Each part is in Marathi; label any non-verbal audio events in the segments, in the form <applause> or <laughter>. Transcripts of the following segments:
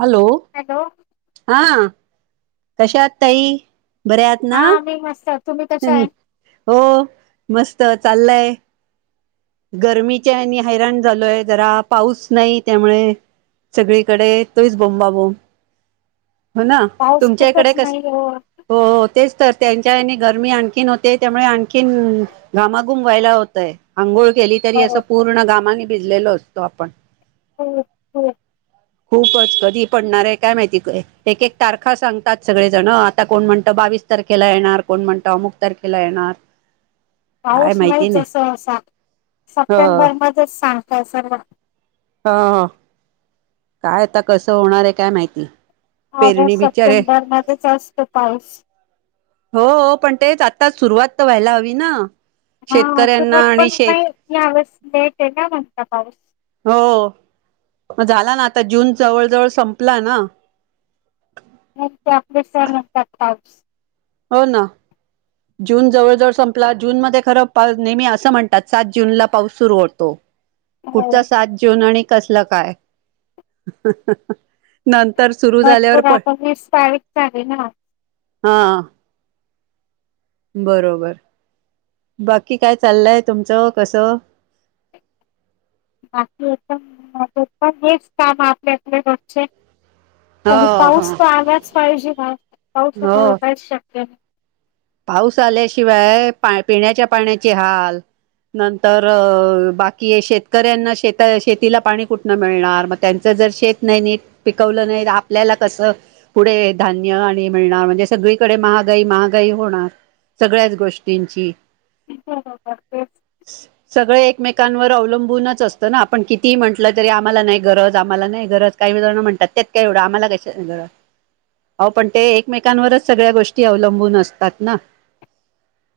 हॅलो, हॅलो हा. कशा आहात ताई? बऱ्या आहात ना हा मी मस्त. तुम्ही कशा आहे हो मस्त चालय. गरमीच्या हेनि हैराण झालोय जरा पाऊस नाही त्यामुळे सगळीकडे तोच बोंबाबोंब. हो ना पाऊस तुमच्या इकडे खूपच कस नाही हो हो हो तेच तर. त्यांच्या हिने गरमी आणखीन होते त्यामुळे आणखीन घामाघूम व्हायला होतय आंघोळ केली तरी हो, असं पूर्ण घामाने भिजलेलो असतो आपण. हो हो. खूपच कधी पडणार आहे काय माहिती का एक एक तारखा सांगतात सगळेजण आता कोण म्हणत बावीस तारखेला येणार कोण म्हणत अमुक तारखेला येणार. काय पाऊस माहिती नाहीच नाही असं असा ह सप्टेंबर मध्येच सांग <unintelligible> हं हं काय आता कसं होणार आहे काय माहिती. पेरणी ऑगस्ट, बिचारे सप्टेंबर मध्येच असतो पाऊस. हो पण तेच आत्ताच सुरुवात तर व्हायला हवी ना. हा शेतकऱ्यांना सुरुवात आणि पण शेत नाही यावेळेस लेट आहे, का म्हणता पाऊस? हो मग झाला ना, आता जून जवळ जवळ संपला ना. मग ते आपले सण असतात पाऊस हो ना जून जवळ जवळ संपला जून मध्ये खरं पा नेहमी असं म्हणतात, सात जूनला पाऊस सुरू होतो. हो कुठचा सात जून आणि कसलं काय? ह ह ह नंतर सुरु झाल्यावर भरपूर पड आता वीस तारीख झाली ना हा. बरोबर बाकी काय चाललंय तुमचं कसं? बाकी एकदम मजेत, पण हेच काम आपले रोजचे. आणि हो हो पाऊस तर आलाच पाहिजे म, हो पाऊसामुळं काहीचं शक्य नाही. पाऊस आल्याशिवाय पा पिण्याच्या पाण्याचे हाल नंबर, बाकी शेतकऱ्यांना शेता शेतीला पाणी कुठनं मिळणार? मग त्यांच जर शेत नाही निट पिकवलं नाही तर, आपल्याला कस पुढे धान्य आणि मिळणार म्हणजे सगळीकडे महागाई महागाई होणार सगळ्याच गोष्टींची. सगळे <unintelligible> एकमेकांवर अवलंबूनच असतं ना, आपण किती म्हटलं तरी आम्हाला नाही गरज आम्हाला नाही गरज काही जण म्हणतात, त्यात काय एवढं आम्हाला कशाची गरज हो पण ते एकमेकांवरच सगळ्या गोष्टी अवलंबून असत तात ना.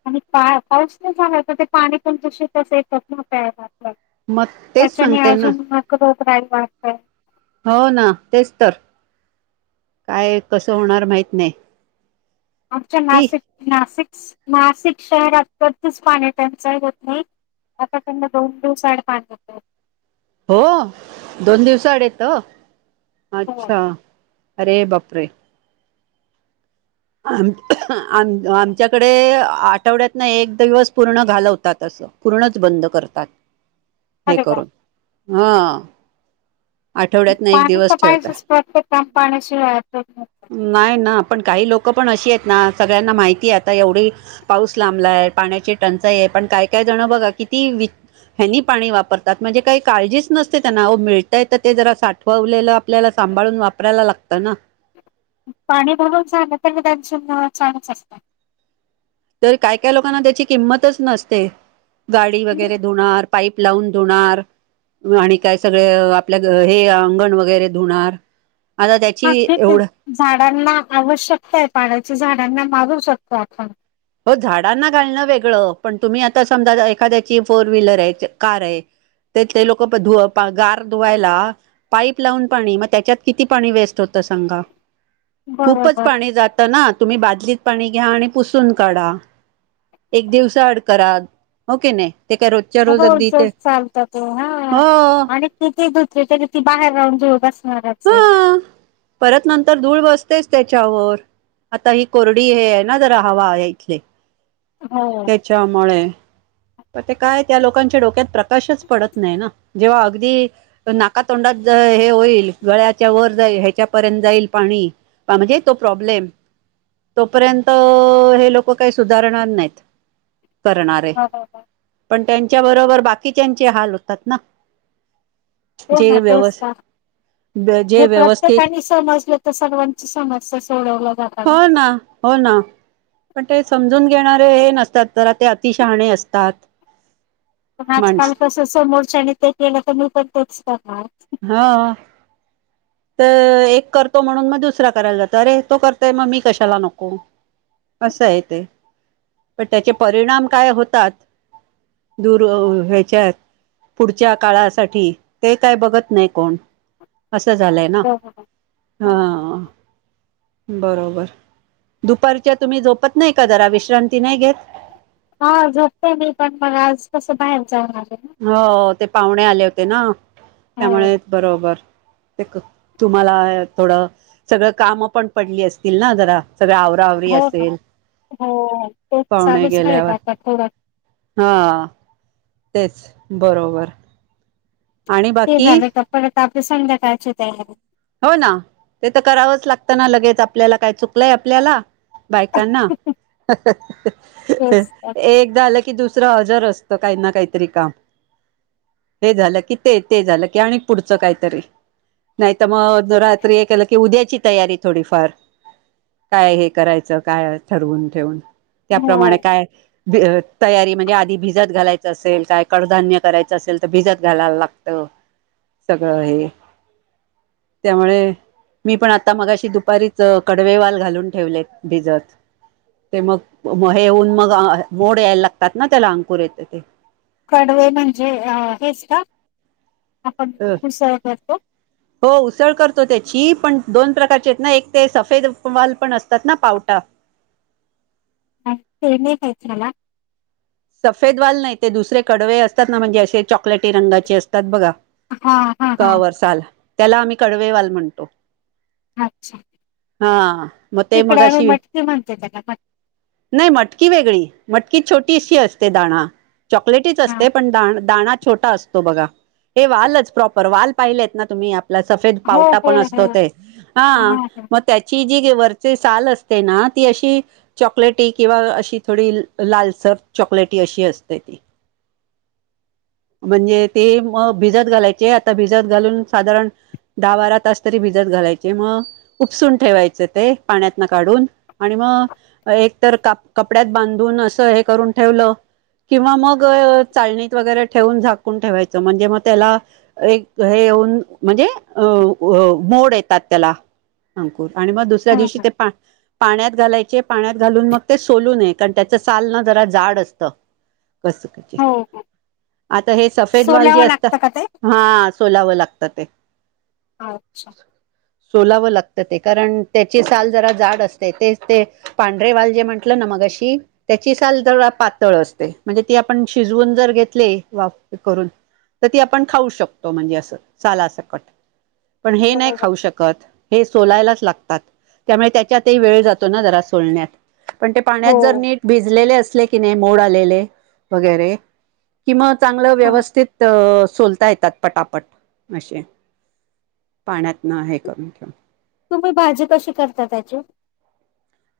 आणि पा पाऊस पण झालायं तर ते पाणी पण दुषित येत, कसं प्यायनार? मग तेच सांगते, ना मग रोगराई वाढतय. हो ना तेच तर. काय कसं होणार माहित नाही? आमच्या ठीक नाशिक नाशिक नाशिक शहरात कधीच पाणी टंचाई होत नाही, आता त्यांना दोन दिवस आड पाणी येत. हो दोन दिवस आड येतं? हो अच्छा! अरे बापरे! आ आम आमच्याकडे आठवड्यात ना एक दिवस पूर्ण चालवतात, असं पूर्णच बंद करतात. हे अरे वा करून हा. आठवड्यातन एक पाणी त दिवस ठेवतात पाहिजेच प्रत्येक काम पाण्याशिवाय <unintelligible> नाही ना पण काही लोक पण अशी आहेत ना, सगळ्यांना माहितीय आता एवढी पाऊस लांबलाय पाण्याची टंचाई आहे, पण काय काय जण बघा किती वि ह्यांनी पाणी वापरतात, म्हणजे काही काळजीच नसते त्यांना मिळ ते जरा साठववलेलं आपल्याला सांभाळून वापरायला लागतं ना. पाणी भरून झाल तरी, त्यांचे नळ चालूचं असतात. तर काय काय लोकांना त्याची किंमतच नसते. गाडी वगैरे धुणार पाईप लावून धुणार आणि काय सगळ आपल्या हे अंगण वगैरे धुणार. आता हा त्याची ठीक एवढं आहे झाडांना आवश्यकता आहे पाण्याची झाडांना मारू शकतो आपण. हो झाडांना घालणं वेगळं, पण तुम्ही आता समजा एखाद्याची फोर व्हीलर आहे कार आहे तेथले लोक धु गार धुवायला पाईप लावून पाणी मग त्याच्यात किती पाणी वेस्ट होत सांगा. खूपच बरोबर पाणी जात ना तुम्ही बादलीत पाणी घ्या आणि पुसून काढा एक दिवसा आड करा हो किनई? रोजचं चालत ते हा हो आणि किती धुतली तरी ती बाहेर राहून धुळ बस हा परत नंतर धूळ बसतेच त्याच्यावर आता ही कोरडी हे आहे, ना जरा हवा इथली. हो. त्याच्या मुळे तर ते काय त्या लोकांच्या डोक्यात प्रकाशच पडत नाही ना, जेव्हा अगदी नाकातोंडात हे होईल. गळ्याच्या वर जाई ह्याच्यापर्यंत जाईल पाणी म्हणजे तो प्रॉब्लेम तो पर्यंत हे लोक काही सुधारणार नाहीत. करणारे बरोबर पण त्यां त्या बरोबर बाकीच्याचे हाल होतात ना हो ना, जे तेच व्यवस् ना. ब- जे हे व्यवस्थित प्रत्येकानी समजलं तर, सर्वांची समस्या सोडवल्या जाता ना. हो हो ना पण ते समजून घेणारे हे नसतात, जरा ते अतिशहाणे असतात. पण आजकाल माणस कस समोरच्याने ते केलं तर, मी पण तेच करणारं. काय? हा. तर एक करतो म्हणून, मग दुसरा करायला जातो. अरे तो करतोय मग मी कशाला नको असं आहे ते, पण त्याचे परिणाम काय होतात, दूर ह्याच्यात पुढच्या काळासाठी ते काय बघत नाही कोण असं असं झालयं ना, बरोबर. ह ह. बरोबर दुपारच्या तुम्ही झोपत नाही का जरा, विश्रांती नाही घेत? हा झोपते मी पण, मग आज कसं बाहेर जाव लागलं. हो ते पाहुणे आले होते ना. हो त्यामुळेच बरोबर त क तुम्हाला थोडं, सगळं काम पण पडली असतील ना जरा. सगळ आवराआवरी हो ना असेल, हो तेच पाहुणे चालूच राहील गेल्यावर आता थोडं. हा. तेच बरोबर. आणि ते बाकी झालं का परत बाकी संध्याकाळची तयारी. हो ना ते तर करावंच लागतं, ना लगेच आपल्याला काय चुकलंय आपल्याला? बायकांना ह ह ह तेच तर. एक झालं की की दुसरं हजर असत काही ना काही तरी काम हे झालं की, ते झालं की आणि पुढच काही तरी नाही त मग रात्री हे केलं की उद्याची तयारी थोडीफार, काय हे करायचं काय ठरवून ठेवून. त्याप्रमाणे हो. काय भिजत तयारी म्हणजे आधी भिजत घालायचं असेल, काय कडधान्य करायचं असेल, तर भिजत घालायला लागत सगळं हे. त्यामुळे, मी पण आता मग अशी दुपारीच कडवेवाल घालून ठेवले भिजत ते मग हे होऊन, मग मोड यायला लागतात ना त्याला अंकुर येत ते. कडवे म्हणजे आ हेच का? आपण अ उसळ करतो हो उसळ करतो त्याची पण दोन प्रकारचे आहेत ना? एक ते सफेद वाल पण असतात ना पावटा. हं ते नाही <unintelligible> सफेद वाल नाही ते दुसरे कडवे असतात ना म्हणजे असे चॉकलेटी रंगाचे असतात बघा. हां हां हां. कवर साल त्याला आम्ही कडवेवाल म्हणतो. अच्छा हां म ते इकडे आम्ही मगाशी मटकी म्हणतो त्याला मटकी नाही मटकी वेगळी मट की छोटीशी अस ते दाणा. चॉकलेटीच हा असते पण दान दाणा छोटा असतो बघा. हे वालच प्रॉपर वाल पाहिलेत ना तुम्ही? <unintelligible> सफेद हो पावटा हो पण असतो हो ते हा हां हो म त्याची जी ते वरचे साल असते ना ती अशी चॉकलेटी किंवा अशी थोडी लालसर चॉकलेटी अशी असते ती. म्हणजे ते म भिजत घालायचे आता भिजत घालून साधारण दहा-बारा तास तरी भिजत घालायचे म उपसून ठेवायचे ते पाण्यातनं काढून आणि म एक तर क कपड्यात बांधून असं हे करून ठेवलं किंवा मग चाळणीत वगैरे ठेवून झाकून ठेवायचं म्हणजे म त्याला एक हे येऊन म्हणजे अ अ मोड येतात त्याला अंकूर. आणि मग दुसऱ्या हो हो दिवशी ते पा पाण्यात घालायचे पाण्यात घालून मग ते सोलूू नये कारण त्याचं साल ना जरा जाड असतं. हो हो. <unintelligible> हे सफेद वाल जे सोलावं असतात, लागतं का ते हा सोलावं लागता ते अच्छा सोलावं लागत ते, कारण त्याची साल जरा जाड असते. ते ते पांढरेवाल जे म्हटलं ना, मगाशी त्याची साल जरा पातळ असते म्हणजे ती आपण शिजवून जर घेतली वाफ करून, तर ती आपण खाऊ शकतो म्हणजे असं साला अ सकट पण हे नाही बरोबर खाऊ शकत. हे सोलायलाच लागतात, त्यामुळे त्याच्यातही वेळ जातो ना, जरा सोलण्यात. पण ते पाण्यात हो जर, नीट भिजलेले अस ले की नाही, मोड आलेले वगैरे कि म चांगलं हा व्यवस्थित अ सोलता येतात पटापट असे, पाण्यात न हे करून ठेऊन. तुम्ही भाजी कशी करता त्याची?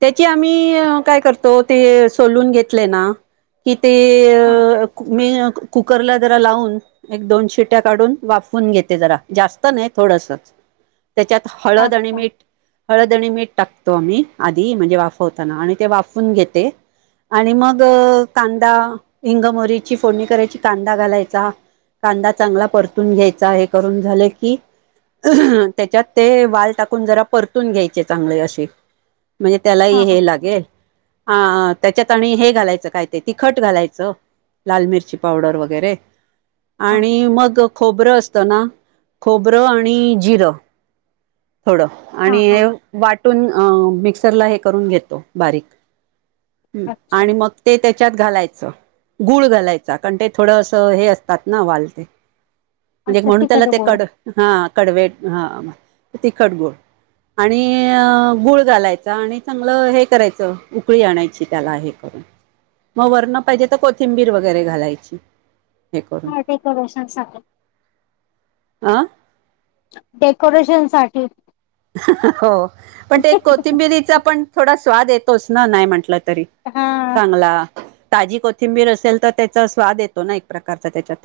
त्याची आम्ही काय करतो? ते सोलून घेतले ना की ते हा अ मी कुकरला जरा लावून, एक दोन शिट्या काढून वाफ वून घेते. जरा जास्त नाही थोडसच त्याच्यात हळद आणि अच्छा मीठ हळद आणी मीठ टाकतो आम्ही. आधी म्हणजे वाफवताना आणि ते वाफून घेते आणि मग कांदा, हिंग, मीरा ची फोडणी करायची. कांदा घालायचा, कांदा चांगला परतून घ्याय चा हे करून झाले की त्याच्यात ते वाल टाकून जरा परतून घ्यायचे चांगले असे म्हणजे हा त्यालाही हा हे लागेल. हां त्याच्यात आणि हे घालायचं काय ते तिखट घालायचं लाल मिरची पावडर वगैरे. हा आणि मग खोबरं असतं ना खोबरं आणि जिरं थोडं हा आणि हा हे वा टून अ मिक्सरला हे करून घेतो बारीक. हम्म अच्छा आणि मग ते त्या च्यात घालायचं गुळ घालायचा कारण ते थोडं असं हे असतात ना वाल ते म्हणजे एक अच्छा म्हणून त्याला तिखट ते गोड कड हां कडवेट हां. तिखट गोड आणि गुळ घालायचा आणि चांगलं हे करायचं उकळी आणायची त्याला हे करून मग वरणं पाहिजे तर कोथिंबीर वगैरे घालायची. हे करून हां डेकोरेशनसाठी. अं? डेकोरेशनसाठी. हो पण ते कोथिंबिरीचा पण थोडा स्वाद ये तोच ना नाही म्हटलं तरी हा चांगला ताजी कोथिंबीर असेल तर त्याचा स्वाद येतो ना एक प्रका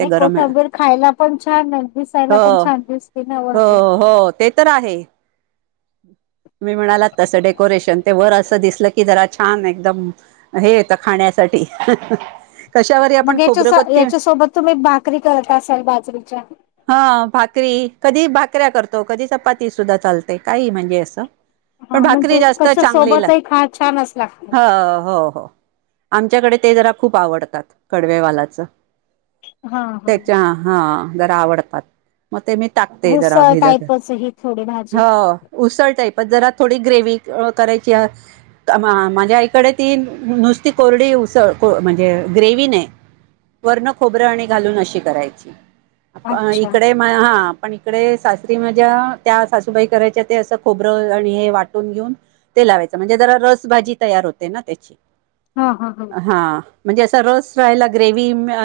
नाही कोथंबीर खायला पण छान आहे दिसायला पण हो छान दिसते वरतून. हो हो ते तर आहे तुम्ही म्हणालात तसं डेकोरेशन ते वर असं दिसलं की जरा छान एकदम हे येतं खाण्यासाठी. कशावरही आपण मग खोबरं याच्या याच्यासोबत तुम्ही भाकरी करत असाल बाजरीच्या <unintelligible> हां भाकरी कधी भाक भाकऱ्या करतो कधी चपाती सुद्धा चाल ते काहीही म्हणजे असं. हां म्हणजे जास्त कशा चांगली सोबतही लाग खा छानच लागते. हो हो हो आमच्याकडे ते जरा खूप आवडतात कडवे वालाचं. हा हा त्याच्या हां जरा आवडतात म ते मी टाकते जरा उसळ भिजत टाईपच ही थोडी भा हो उसळ टाईप पण जरा थोडी ग्रेव्ही अ करायची अ मा माझ्या आईकडे ती नुसती कोरडी उसळ को म्हणजे ग्रेव्ही नाही वरणं खोबरं आणि घालून अशी करायची. अ अच्छा इकडे म हां पण इकडे सासरी माझ्या त्या सा सूबाई करायच्या ते असं खोबरं आणि हे वाटून घेऊन ते लावायचं, म्हणजे जरा रस भाजी तयार होते ना त्याची? हा हा हा हां म्हणजे अ रस राहायला ग्रेव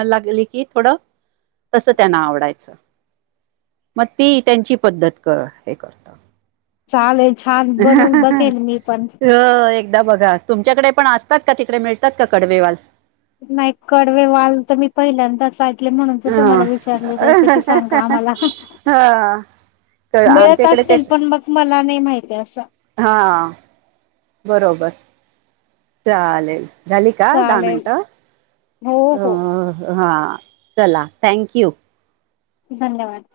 लागली की थोडं, तस त्यांना आवडायचं. मग ती त्यांची पद्धत कर. हे करत. चालेल. छान बनून बघेन मी पण. हो एकदा बघा. तुमच्याकडे पण असतात का, तिकडे मिळतात का कडवेवाल? नाही कडवे वाल तर मी पहिल्यांदाच ऐकले म्हणून तर ह तुम्हाला विचारली रेसिपी सांगा आम्हाला. हा आमच्या मिळत इकडे ते असतील पण मग मला नाही माहित. हा. बरोबर, चालेल. झाली का? दहा चालेल मिनिटं. हो अ हो - हा. चला थँक यू. धन्यवाद.